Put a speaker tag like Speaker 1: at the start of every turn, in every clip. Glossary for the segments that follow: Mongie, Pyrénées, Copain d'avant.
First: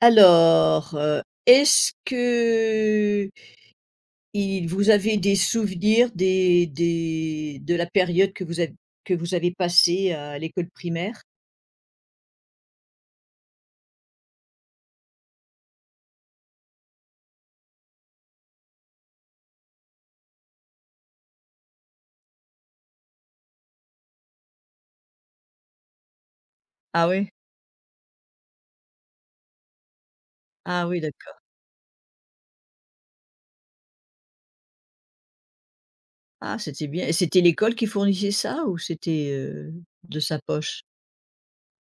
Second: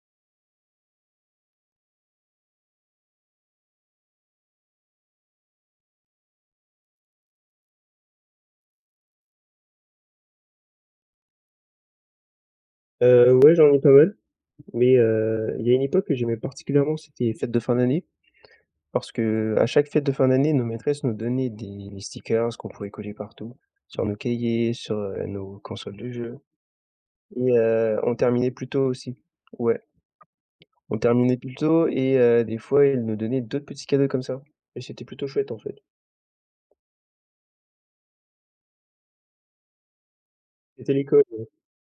Speaker 1: Est-ce que il vous avez des souvenirs des de la période que vous avez passée à l'école primaire?
Speaker 2: Ouais, j'en ai pas mal, mais il y a une époque que j'aimais particulièrement, c'était les fêtes de fin d'année, parce qu'à chaque fête de fin d'année, nos maîtresses nous donnaient des stickers qu'on pouvait coller partout, sur nos cahiers, sur, nos consoles de jeux
Speaker 1: Ah oui?
Speaker 2: et on terminait plus tôt aussi. Ouais,
Speaker 1: Ah
Speaker 2: on
Speaker 1: oui, d'accord.
Speaker 2: terminait plus tôt et des fois, elles nous donnaient d'autres petits cadeaux comme ça et c'était plutôt chouette, en fait.
Speaker 1: Ah, c'était bien. Et c'était l'école qui fournissait ça, ou c'était, de sa poche?
Speaker 2: C'était l'école,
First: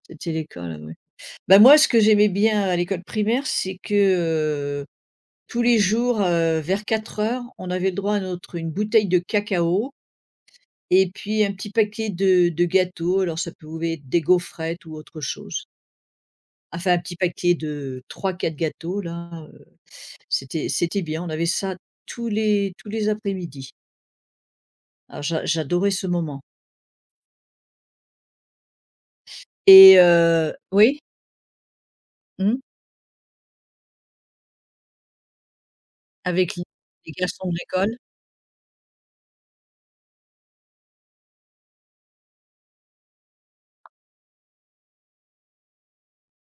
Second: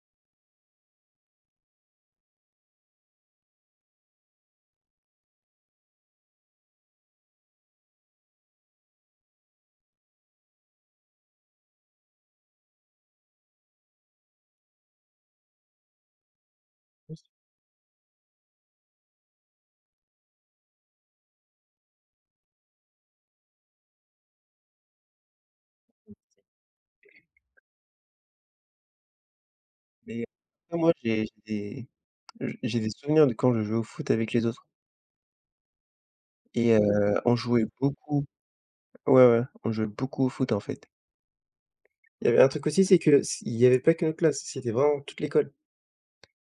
Speaker 1: C'était l'école, ah oui. Ben moi, ce que j'aimais bien à l'école primaire, c'est que, heu, tous les jours, vers 4 heures, on avait le droit à notre une bouteille de cacao. Et puis un petit paquet de gâteaux. Alors ça pouvait être des gaufrettes ou autre chose. Enfin un petit paquet de trois quatre gâteaux là, c'était bien, on avait ça tous les après-midi. Alors j'adorais ce moment et
Speaker 2: mais après moi,
Speaker 1: oui?
Speaker 2: j'ai j'ai des
Speaker 1: Mmh?
Speaker 2: j'ai des souvenirs de quand je jouais au foot avec les autres
Speaker 1: Avec les
Speaker 2: et on
Speaker 1: garçons de
Speaker 2: jouait
Speaker 1: l'école.
Speaker 2: beaucoup. Ouais, ouais, on jouait beaucoup au foot, en fait. Il y avait un truc aussi, c'est que s il y avait pas que notre classe, c'était vraiment toute l'école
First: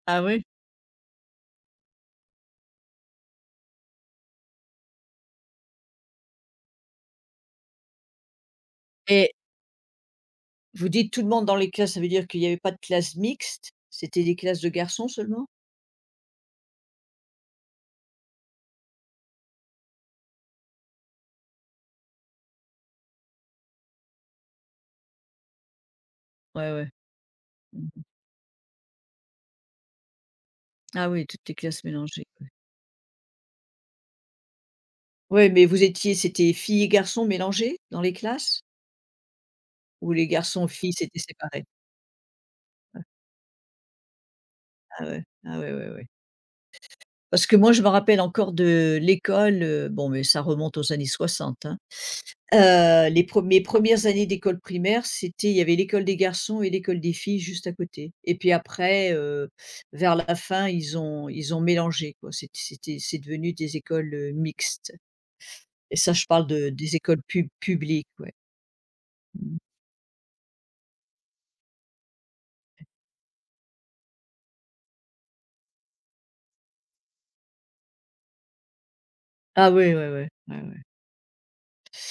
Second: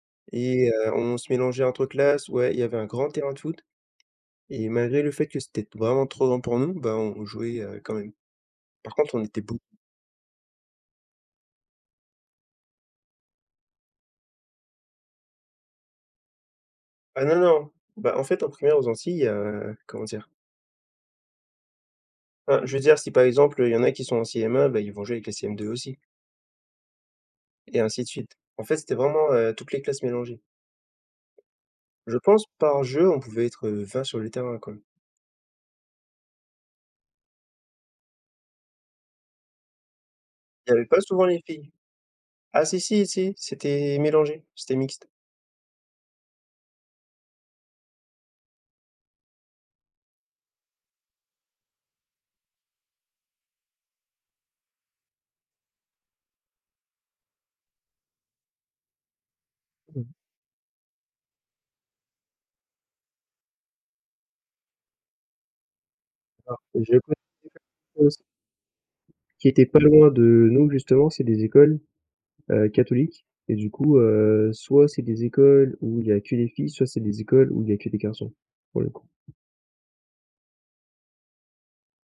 Speaker 1: Ah oui?
Speaker 2: et on se mélangeait entre classes, ouais, il y avait un grand terrain de foot et malgré le fait que c'était vraiment trop grand pour nous, bah, on jouait, quand même. Par contre, on
Speaker 1: Et
Speaker 2: était beaucoup.
Speaker 1: vous dites tout le monde dans les classes, ça veut dire qu'il y avait pas de classe mixte? C'était des classes de garçons seulement?
Speaker 2: Ah non, non, bah, en fait, en primaire aux Antilles, comment dire? Enfin, je veux dire, si par exemple, il y en a qui sont en CM1, bah, ils vont jouer avec les CM2 aussi
Speaker 1: Ouais, ouais.
Speaker 2: et
Speaker 1: Mmh.
Speaker 2: ainsi de suite. En fait, c'était vraiment, toutes les classes mélangées.
Speaker 1: Ah oui, toutes les classes
Speaker 2: Je
Speaker 1: mélangées,
Speaker 2: pense
Speaker 1: ouais.
Speaker 2: par jeu, on pouvait être, 20 sur le terrain, quoi.
Speaker 1: Ouais, mais vous étiez c'était filles et garçons mélangés dans les classes? Où les
Speaker 2: Il y avait
Speaker 1: garçons-filles
Speaker 2: pas
Speaker 1: s'étaient
Speaker 2: souvent les
Speaker 1: séparés.
Speaker 2: filles. Ah si, si, si, c'était mélangé, c'était
Speaker 1: Ah
Speaker 2: mixte.
Speaker 1: ouais, ah ouais, ouais, ouais. Parce que moi, je me rappelle encore de l'école, bon, mais ça remonte aux années soixante, hein. Les pre Mes premières années d'école primaire, c'était il y avait l'école des garçons et l'école des filles juste à côté. Et puis après, vers la fin, ils ont mélangé, quoi. C'est devenu des écoles, mixtes. Et ça, je parle
Speaker 2: Alors,
Speaker 1: de
Speaker 2: je
Speaker 1: des
Speaker 2: connais
Speaker 1: écoles
Speaker 2: des écoles
Speaker 1: publiques,
Speaker 2: aussi
Speaker 1: ouais.
Speaker 2: qui
Speaker 1: Mmh.
Speaker 2: étaient pas loin de nous justement, c'est des écoles, catholiques et du coup, soit c'est des écoles où il y a que des filles, soit c'est des écoles où il y a que des garçons, pour le coup.
Speaker 1: Ah oui, ouais, ouais, ouais, ouais.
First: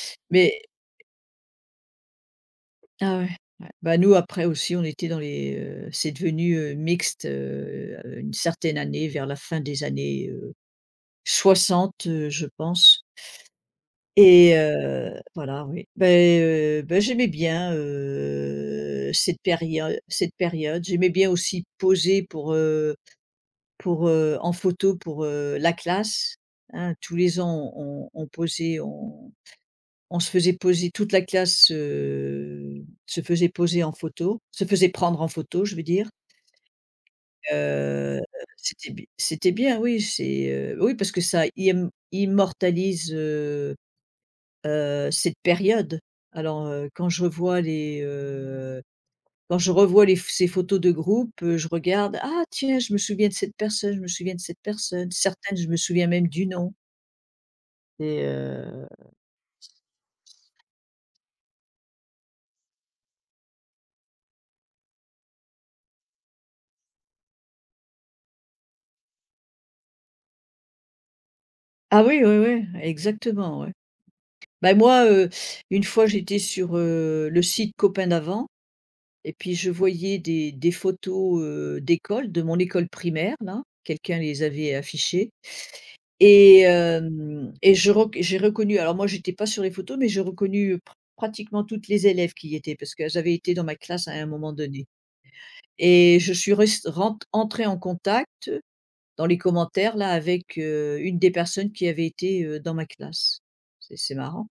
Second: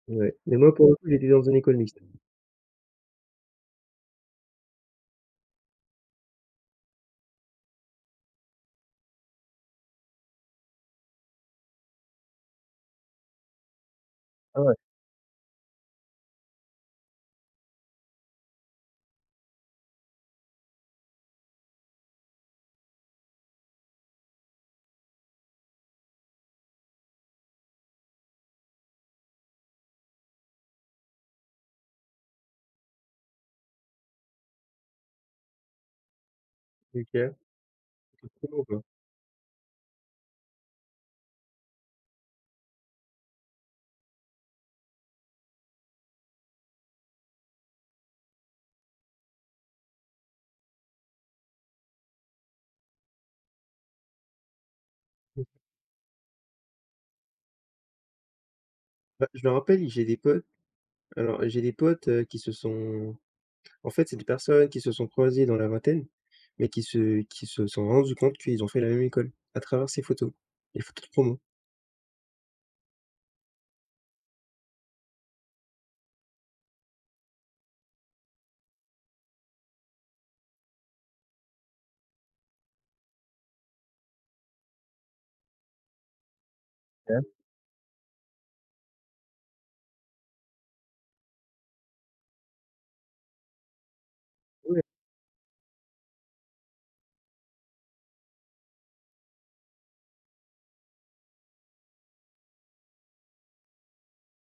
Speaker 2: Ouais,
Speaker 1: Mais
Speaker 2: mais moi pour le coup, j'étais dans une école mixte.
Speaker 1: ah ouais. Ouais. Bah, nous après aussi on était dans les, c'est devenu, mixte, à une certaine année, vers la fin des années, 60, je pense. Et
Speaker 2: Ah ouais,
Speaker 1: voilà, oui. Beh, bah, j'aimais bien, cette période. J'aimais bien aussi poser pour, en photo pour, la classe, hein. Tous les ans on posait, on se faisait poser toute la classe, se faisait poser en photo, se faisait prendre en photo, je veux dire.
Speaker 2: OK.
Speaker 1: Heu,
Speaker 2: Bon quoi.
Speaker 1: C'était bien, oui, c'est, oui, parce que ça im immortalise, cette période. Alors, quand je revois les ph ces photos de groupe, je regarde: «Ah tiens, je me souviens de cette personne, je me souviens de cette personne». Certaines, je me souviens même du nom. Et
Speaker 2: Bah, je me rappelle, j'ai des potes alors j'ai des potes, qui se sont en fait, c'est des personnes qui se sont croisées dans la vingtaine, mais qui se sont rendues compte qu'ils ont fait la même école, à travers ces photos, les photos de promo.
Speaker 1: ah oui, oui, oui, exactement, ouais. Ben moi, une fois j'étais sur, le site Copain d'avant. Et puis je voyais des photos, d'école, de mon école primaire là, quelqu'un les avait affichées. Et
Speaker 2: OK.
Speaker 1: hem et je rec j'ai reconnu, alors moi j'étais pas sur les photos, mais j'ai reconnu pr pratiquement toutes les élèves qui y étaient parce qu'elles avaient été dans ma classe à un moment donné. Et je suis rest rent entrée en contact dans les commentaires là avec, une des personnes qui avait été, dans ma classe. C'est marrant.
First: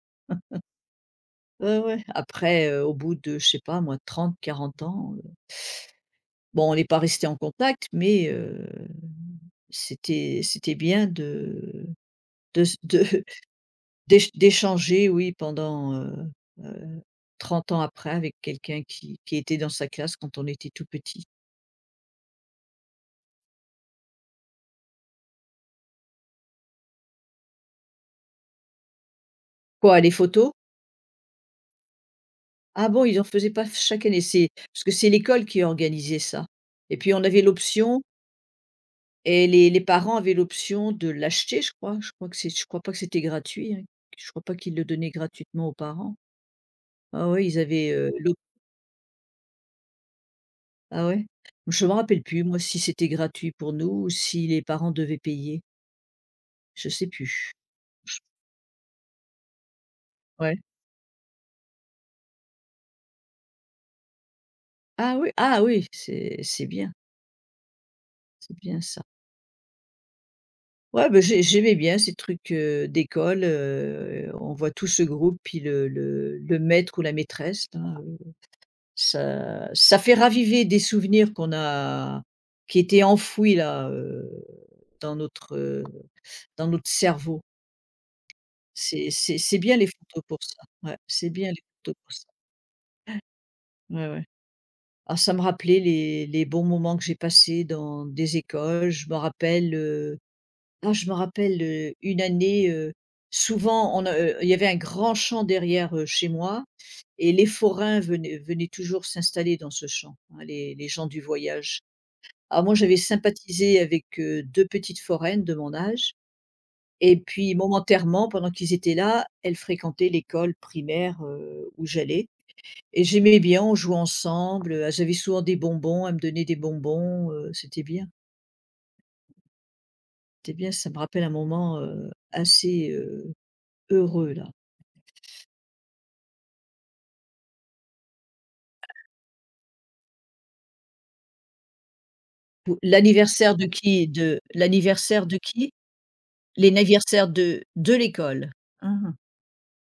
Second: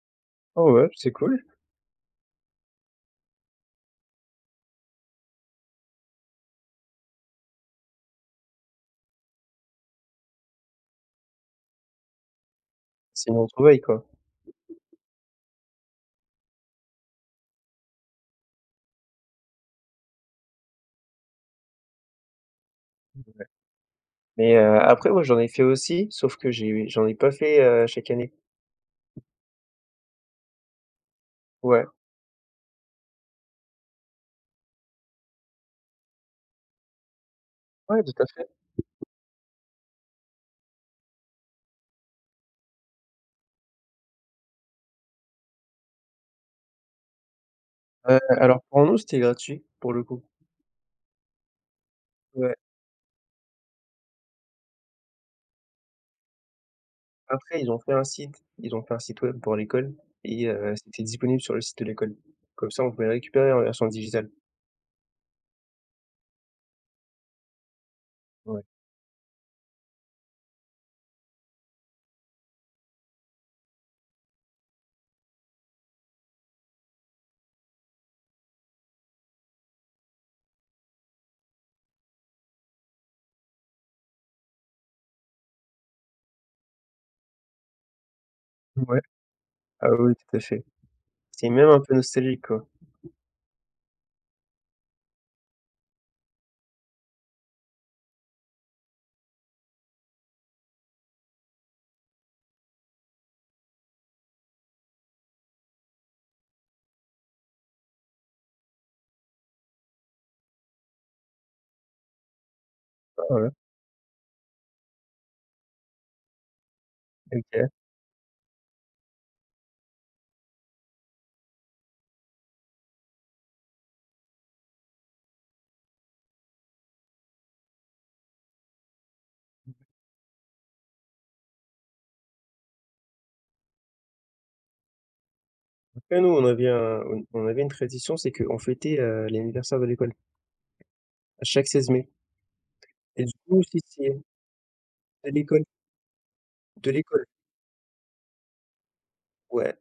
Speaker 2: Ah ouais, c'est cool.
Speaker 1: Ouais, ouais. Après, au bout de, je sais pas moi, 30, 40 ans, bon on n'est pas resté en contact, mais c'était bien de
Speaker 2: C'est une retrouvaille, quoi.
Speaker 1: d'échanger, oui, pendant, heu, 30 ans après avec quelqu'un qui était dans sa classe quand on était tout petit.
Speaker 2: Mais après, ouais, j'en ai fait aussi, sauf que j'en ai pas fait, chaque année.
Speaker 1: Quoi, les photos?
Speaker 2: Ouais,
Speaker 1: Ah bon, ils en faisaient pas chaque année? C'est parce que c'est l'école qui organisait ça et puis on avait
Speaker 2: ouais,
Speaker 1: l'option.
Speaker 2: tout à fait.
Speaker 1: Et les parents avaient l'option de l'acheter, je crois. Je crois que c'est Je crois pas que c'était gratuit, hein. Je crois pas qu'ils le donnaient gratuitement aux parents. Ah ouais, ils avaient,
Speaker 2: Heu,
Speaker 1: l'op
Speaker 2: alors pour nous, c'était gratuit, pour le coup.
Speaker 1: ah ouais? Je me rappelle plus,
Speaker 2: Ouais.
Speaker 1: moi, si c'était gratuit pour nous ou si les parents devaient payer. Je sais plus.
Speaker 2: Après, ils ont fait un site, ils ont fait un site web pour l'école et
Speaker 1: Ouais.
Speaker 2: c'était disponible sur le site de l'école. Comme ça, on pouvait le récupérer en version digitale.
Speaker 1: Ah oui, ah oui, c'est
Speaker 2: Ouais.
Speaker 1: bien ça. Ouais, ben j'aimais bien ces trucs, d'école, on voit tout ce groupe, puis le maître ou la maîtresse, là. Ça fait raviver des souvenirs qu'on a qui étaient enfouis là, dans notre, heu, dans notre cerveau.
Speaker 2: Ouais.
Speaker 1: C'est bien les
Speaker 2: Ah oui,
Speaker 1: photos
Speaker 2: tout
Speaker 1: pour
Speaker 2: à
Speaker 1: ça.
Speaker 2: fait.
Speaker 1: Ouais, c'est
Speaker 2: C'est
Speaker 1: bien les
Speaker 2: même un peu
Speaker 1: photos pour ça.
Speaker 2: nostalgique, quoi.
Speaker 1: Ouais, ouais. Ah, ça me rappelait les bons moments que j'ai passés dans des écoles. Je me rappelle, une année, il y avait un grand champ derrière, chez moi. Et les forains venaient toujours s'installer dans ce champ, hein, les gens du voyage. Alors moi, j'avais
Speaker 2: Ah ouais,
Speaker 1: sympathisé avec, 2 petites foraines de mon âge. Et puis
Speaker 2: OK.
Speaker 1: momentairement, pendant qu'ils étaient là, elles fréquentaient l'école primaire, où j'allais. Et j'aimais bien, on jouait ensemble, elles avaient souvent des bonbons, elles me donnaient des bonbons, c'était bien, ça me rappelle un moment, assez, heureux là.
Speaker 2: Après nous, on avait une tradition, c'est qu'on fêtait, l'anniversaire de l'école, à chaque 16 mai
Speaker 1: Pou
Speaker 2: et du
Speaker 1: L'anniversaire
Speaker 2: coup,
Speaker 1: de
Speaker 2: si
Speaker 1: qui?
Speaker 2: c'est
Speaker 1: De l'anniversaire
Speaker 2: de
Speaker 1: de
Speaker 2: l'école
Speaker 1: qui?
Speaker 2: de l'école,
Speaker 1: L'anniversaire de l'école. Mmh.
Speaker 2: ouais.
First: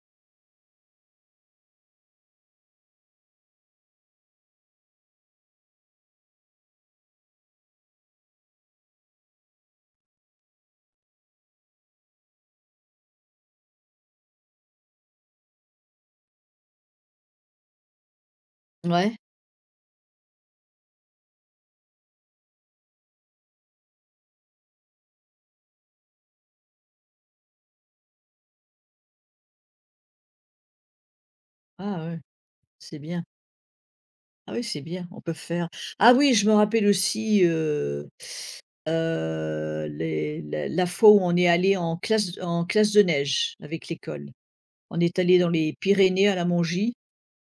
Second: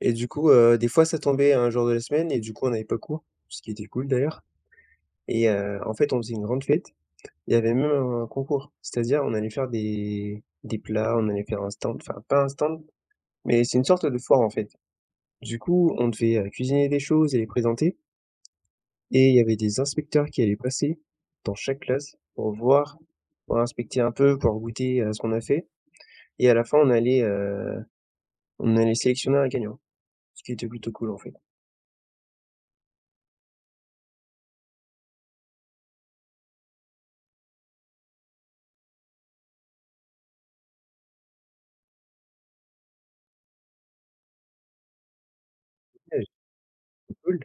Speaker 2: Et du coup, des fois, ça tombait un jour de la semaine et du coup, on n'avait pas cours, ce qui était cool d'ailleurs et en fait, on faisait une grande fête. Il y avait même un concours, c'est-à-dire on allait faire des plats, on allait faire un stand, enfin pas un stand, mais c'est une sorte de foire en fait. Du coup, on devait, cuisiner des choses et les présenter
Speaker 1: Ouais,
Speaker 2: et il y avait des inspecteurs qui allaient passer dans chaque classe pour voir, pour inspecter un peu, pour goûter à ce qu'on a fait et à la fin, on allait sélectionner un gagnant, ce qui était plutôt cool en fait.
Speaker 1: ah ouais, c'est bien. Ah oui, c'est bien, on peut faire ah oui, je me rappelle aussi, les la fois où on est allé en classe de neige avec l'école. On est allé dans les
Speaker 2: Ouais,
Speaker 1: Pyrénées à la Mongie.
Speaker 2: c'était cool.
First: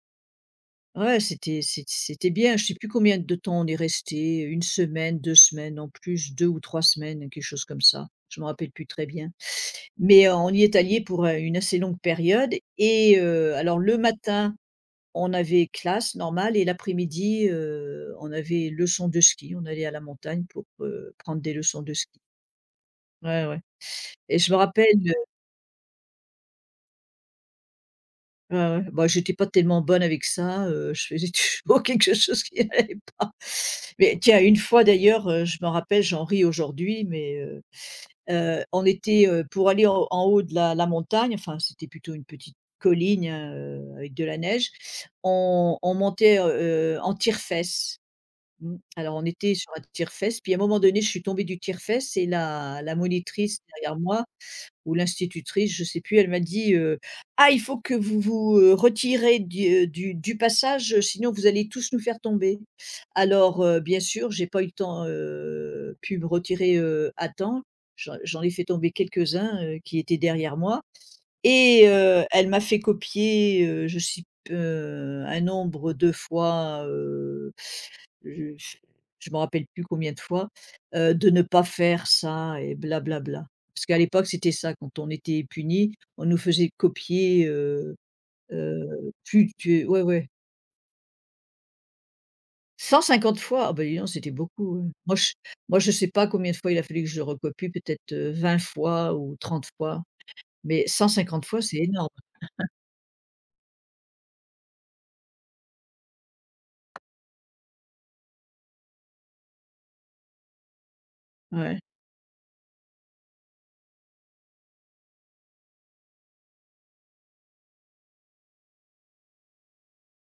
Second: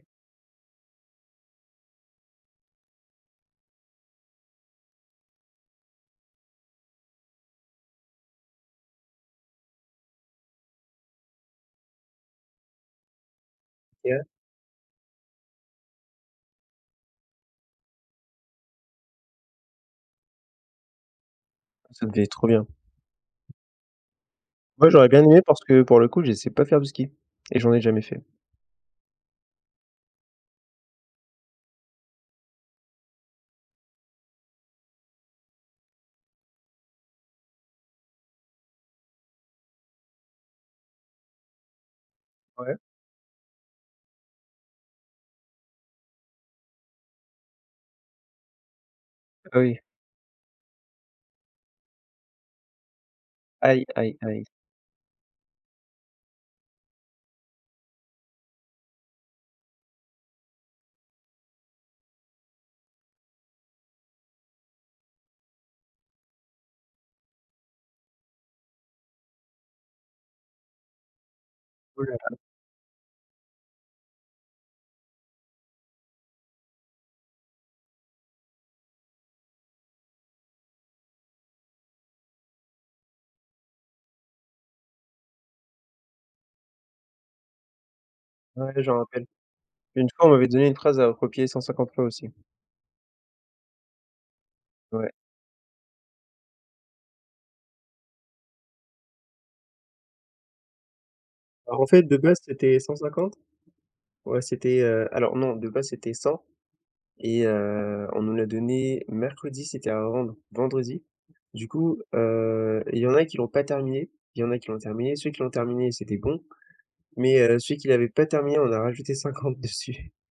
Speaker 1: Ouais, c'était bien. Je sais plus combien de temps on est resté, une semaine, 2 semaines en plus, 2 ou 3 semaines, quelque chose comme ça. Je me rappelle plus très bien. Mais, on y est allé pour, une assez longue période. Et alors le matin on avait classe normale et l'après-midi, on avait leçon de ski. On allait à la montagne pour, prendre des leçons de
Speaker 2: Ça
Speaker 1: ski.
Speaker 2: devait être trop bien.
Speaker 1: Ouais, ouais. Et
Speaker 2: Moi, j'aurais bien aimé parce que pour le coup, je sais pas faire du ski et j'en ai jamais fait.
Speaker 1: ouais, ouais, bah, j'étais pas tellement bonne avec ça, je faisais toujours quelque chose qui n'allait pas. Mais tiens, une fois d'ailleurs, je me rappelle, j'en ris aujourd'hui, mais on était, pour aller en haut de la montagne, enfin, c'était plutôt une petite
Speaker 2: Ouais.
Speaker 1: colline, hein, avec de la neige. On montait, en tire-fesses. Mmh. Alors on était
Speaker 2: Ah
Speaker 1: sur
Speaker 2: oui.
Speaker 1: un tire-fesses, puis à un moment donné, je suis tombée du tire-fesses et la monitrice
Speaker 2: Aïe,
Speaker 1: derrière
Speaker 2: aïe,
Speaker 1: moi
Speaker 2: aïe.
Speaker 1: ou l'institutrice, je ne sais plus, elle m'a dit: «Ah, il faut que vous vous, retirez du passage, sinon vous allez tous nous faire tomber». Alors, bien sûr, j'ai pas eu le temps, pu me retirer, à temps. J'en ai fait tomber quelques-uns, qui étaient derrière moi. Et
Speaker 2: Ouh là
Speaker 1: elle m'a fait copier, je sais p un nombre de fois, je je me rappelle plus combien de fois, de ne pas faire ça et blablabla. Parce qu'à l'époque, c'était ça, quand on était puni, on nous faisait copier,
Speaker 2: là. Ouais, j'en rappelle.
Speaker 1: plus tu ouais,
Speaker 2: Une fois,
Speaker 1: ouais,
Speaker 2: on m'avait donné une phrase à recopier 150 fois aussi.
Speaker 1: 150 fois! Ah bah, dis donc, c'était beaucoup, ouais.
Speaker 2: Ouais.
Speaker 1: Moi je sais pas combien de fois il a fallu que je le recopie, peut-être, 20 fois ou 30 fois, mais 150 fois, c'est
Speaker 2: Alors en fait,
Speaker 1: énorme.
Speaker 2: de base, c'était 150? Ouais, c'était, alors non, de base, c'était 100. Et on nous l'a donné mercredi, c'était à rendre vendredi. Du
Speaker 1: Ouais.
Speaker 2: coup, il y en a qui l'ont pas terminé, il y en a qui l'ont terminé. Ceux qui l'ont terminé, c'était bon, mais celui qui l'avait pas terminé, on a rajouté 50 dessus.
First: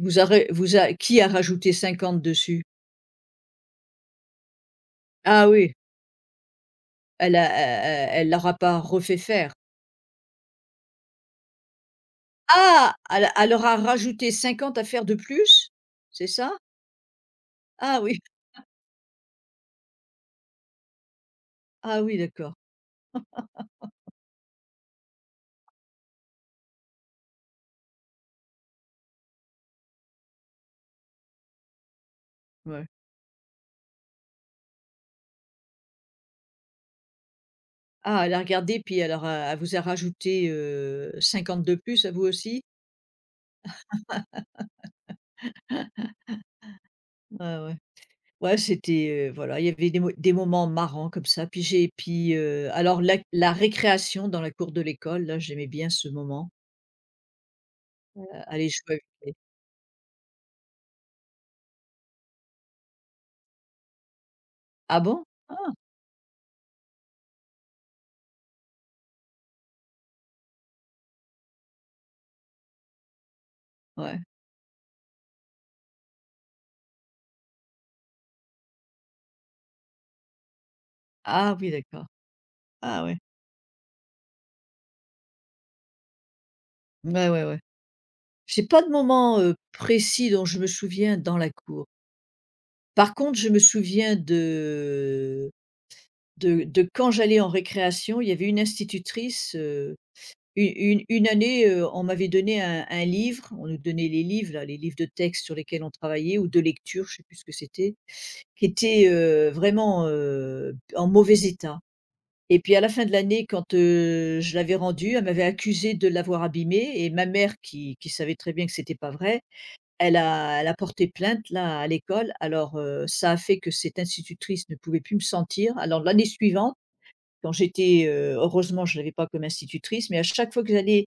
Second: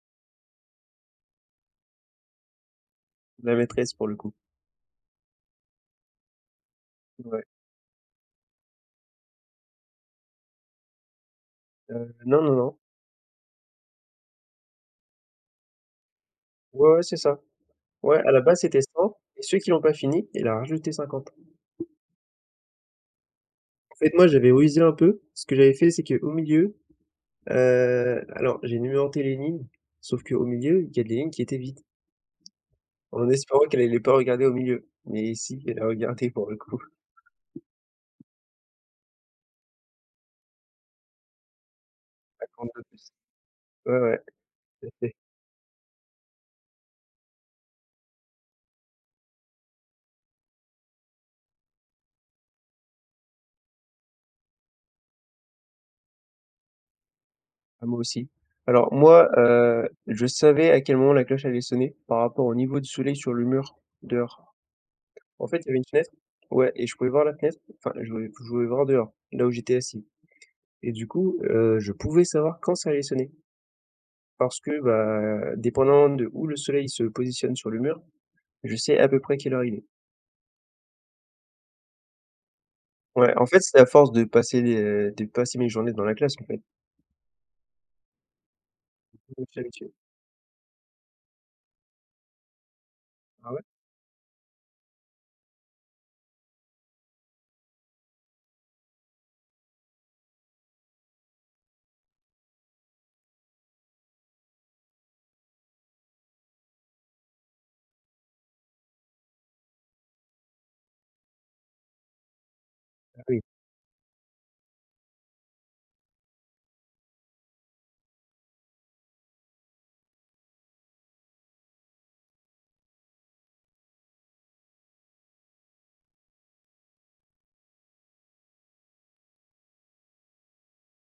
Speaker 1: Vous a vous a Qui a rajouté 50 dessus?
Speaker 2: La maîtresse, pour le coup.
Speaker 1: Ah oui, elle
Speaker 2: Ouais,
Speaker 1: a e e elle l'aura pas refait faire.
Speaker 2: non, non, non.
Speaker 1: Ah! Elle leur rajouté 50 à faire de plus? C'est ça?
Speaker 2: Ouais, ouais, c'est ça.
Speaker 1: Ah oui,
Speaker 2: Ouais, à la base, c'était 100 et ceux qui l'ont pas fini, il a rajouté 50.
Speaker 1: ah oui, d'accord,
Speaker 2: En fait, moi, j'avais révisé un peu. Ce que j'avais fait, c'est qu'au milieu, alors j'ai numéroté les lignes, sauf qu'au milieu, il y a des lignes qui étaient vides.
Speaker 1: ouais.
Speaker 2: En espérant qu'elle allait pas regarder au milieu. Mais si, elle a regardé pour le coup.
Speaker 1: Ah, elle a regardé puis elle vous a rajouté, 50 de plus à vous
Speaker 2: Elle
Speaker 1: aussi?
Speaker 2: compte de plus. Ouais, ouais, tout à fait.
Speaker 1: Ouais, ouais. Ouais, c'était, voilà, il y avait des moments marrants comme ça, puis j'ai puis, alors la récréation dans la cour de l'école, là, j'aimais bien ce moment,
Speaker 2: Ah, moi aussi.
Speaker 1: aller jouer
Speaker 2: Alors
Speaker 1: avec
Speaker 2: moi,
Speaker 1: les
Speaker 2: je savais à quel moment la cloche allait sonner par rapport au niveau du soleil sur le mur dehors.
Speaker 1: ah bon?
Speaker 2: En fait, il y
Speaker 1: Ah!
Speaker 2: avait une fenêtre ouais et je pouvais voir la fenêtre, enfin je pouvais voir dehors, là où j'étais assis et du coup, je pouvais savoir quand ça allait sonner
Speaker 1: Ouais.
Speaker 2: parce que, bah, dépendant de où le soleil se positionne sur le mur, je sais à peu près quelle heure il est.
Speaker 1: Ah oui, d'accord. Ah ouais.
Speaker 2: Ouais, en fait, c'est à force de passer les de passer mes journées dans la classe, en fait.
Speaker 1: Ouais, ouais, ouais. J'ai pas de moment,
Speaker 2: Mmh, d'habitude.
Speaker 1: précis dont je me souviens dans la cour. Par contre, je
Speaker 2: Ah
Speaker 1: me
Speaker 2: ouais?
Speaker 1: souviens de quand j'allais en récréation, il y avait une institutrice, u une année, on m'avait donné un livre. On nous donnait les livres là, les livres de texte sur lesquels on travaillait ou de lecture, je sais plus ce que c'était, qui était, vraiment, en mauvais état. Et puis à la fin de
Speaker 2: Ah oui,
Speaker 1: l'année, quand, je l'avais rendue, elle m'avait accusée de l'avoir abîmée. Et ma mère qui savait très bien que c'était pas vrai, elle a porté plainte là, à l'école. Alors, ça a fait que cette institutrice ne pouvait plus me sentir. Alors l'année suivante, quand heureusement je l'avais pas comme institutrice, mais à chaque fois que j'allais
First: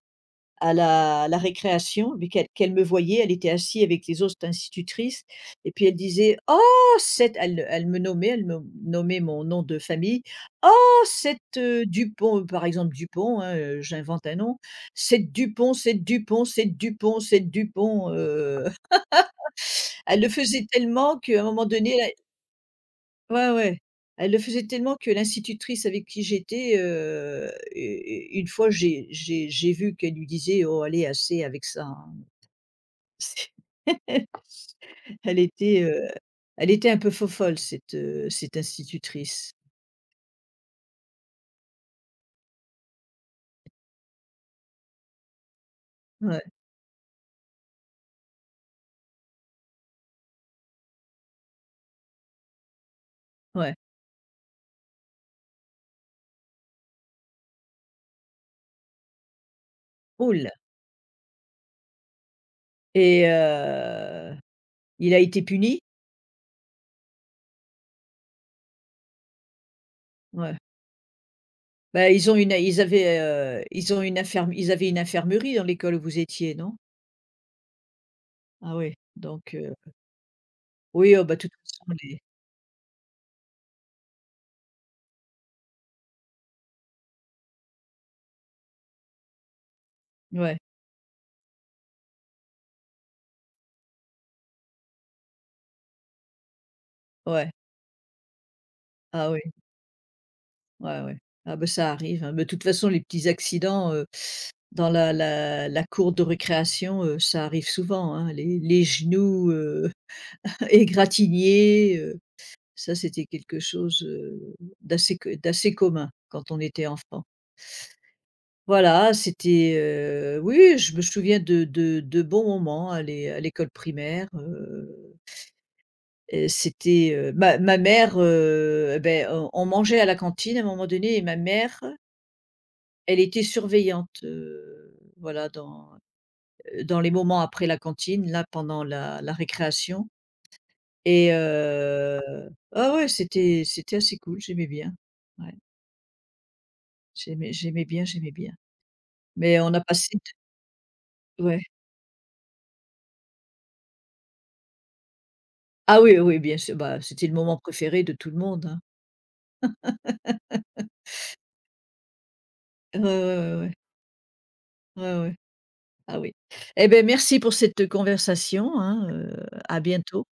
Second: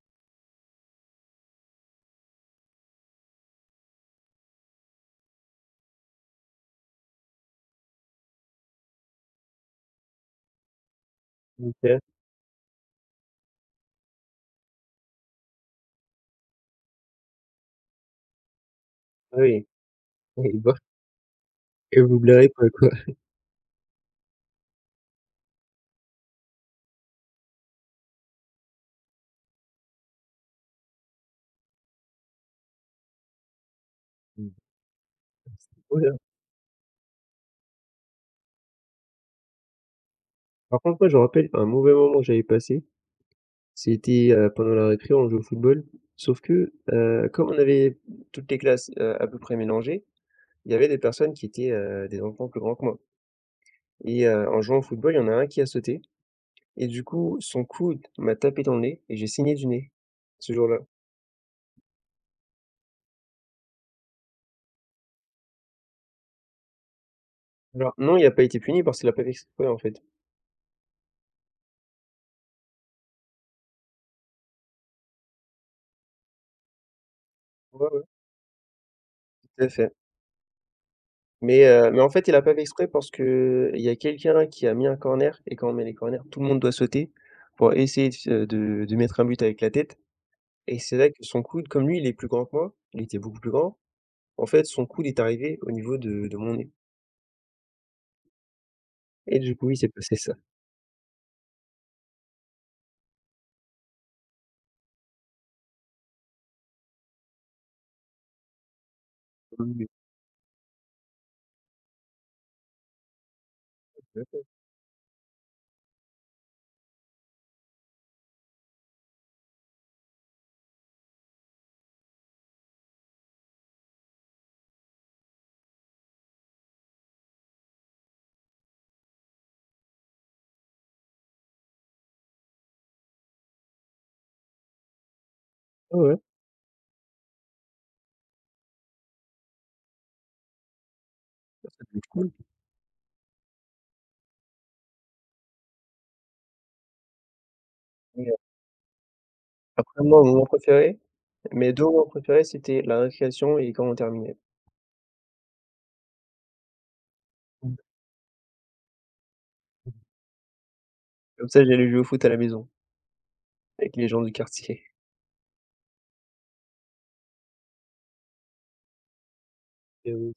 Speaker 1: à la récréation, mais qu'elle me voyait, elle était assise avec les autres institutrices. Et puis elle disait: «Oh cette», elle me nommait mon nom de famille. «Oh cette,
Speaker 2: OK.
Speaker 1: Dupont», par exemple Dupont, hein, j'invente un nom. «Cette Dupont, cette Dupont, cette Dupont, cette Dupont»,
Speaker 2: Ah oui.
Speaker 1: elle le
Speaker 2: Ah oui,
Speaker 1: faisait
Speaker 2: bah,
Speaker 1: tellement qu'à un moment donné
Speaker 2: que
Speaker 1: elle
Speaker 2: vous blairez pas, quoi.
Speaker 1: ouais, ouais, elle le faisait tellement que l'institutrice avec qui j'étais, u u une fois j'ai vu qu'elle lui disait: «Oh allez, assez avec ça, hein». C'est
Speaker 2: Mmh.
Speaker 1: elle était,
Speaker 2: Oh
Speaker 1: heu,
Speaker 2: là!
Speaker 1: elle était un peu faux-folle cette, cette institutrice.
Speaker 2: Par contre, moi, je me rappelle un mauvais moment que j'avais passé. C'était, pendant la récré, on jouait au football. Sauf
Speaker 1: Ouais,
Speaker 2: que, comme on avait toutes les classes, à peu près mélangées, il y avait des personnes qui étaient, des enfants plus grands que moi
Speaker 1: ouais.
Speaker 2: et en jouant au football, il y en a un qui a sauté et du coup, son coude m'a tapé dans le nez et j'ai saigné du nez,
Speaker 1: Ouh.
Speaker 2: ce jour-là.
Speaker 1: Et il a été puni?
Speaker 2: Alors non, il a pas été puni parce qu'il a pas fait exprès, en fait.
Speaker 1: Ouais. Bah, ils ont une ils avaient, ils ont une infirme ils avaient une infirmerie dans l'école où vous étiez, non?
Speaker 2: Ouais, ouais,
Speaker 1: Ah oui,
Speaker 2: tout à fait.
Speaker 1: oui, oh, bah, de toute
Speaker 2: Mais
Speaker 1: façon
Speaker 2: heu, mais en
Speaker 1: les
Speaker 2: fait, il a pas fait exprès parce que il y a quelqu'un qui a mis un corner et quand on met les corners, tout le monde doit sauter pour essayer de f de mettre un but avec la tête
Speaker 1: ouais,
Speaker 2: et c'est là que son coude, comme lui, il est plus grand que moi, il était beaucoup plus grand, en fait, son coude est arrivé au niveau de mon nez
Speaker 1: ouais. Ah
Speaker 2: et
Speaker 1: oui,
Speaker 2: du coup, il s'est passé ça.
Speaker 1: ouais, ouais. Ah bah, ça arrive, hein. Bah, de toute façon les petits accidents, dans la cour de récréation, ça arrive souvent, hein. Les genoux,
Speaker 2: Oui, oui.
Speaker 1: égratigner, ça c'était quelque chose, d'assez commun quand on était enfant. Voilà, c'était, oui, je me souviens de bons moments à l'école primaire, et c'était, ma mère, et on mangeait à la cantine à un moment donné. Et ma mère, elle était surveillante, voilà
Speaker 2: Ouais, ouais,
Speaker 1: dans les moments après la cantine, là pendant la récréation. Et
Speaker 2: ça peut être cool
Speaker 1: ah ouais, c'était assez cool, j'aimais bien. Ouais, j'aimais bien,
Speaker 2: et
Speaker 1: j'aimais bien. Mais on a
Speaker 2: après
Speaker 1: passé
Speaker 2: moi, mon moment préféré,
Speaker 1: Ouais.
Speaker 2: mes 2 moments préférés, c'était la récréation et quand on terminait.
Speaker 1: Ah oui, oui, bien sûr, bah, c'était le moment préféré de tout le monde, hein.
Speaker 2: Comme ça, j'allais jouer au foot à la maison
Speaker 1: Ouais, ouais, ouais, ouais.
Speaker 2: avec les gens du quartier.
Speaker 1: Ouais, ouais. Ah oui. Et beh, merci pour cette conversation, hein, à
Speaker 2: Et
Speaker 1: bientôt.
Speaker 2: oui.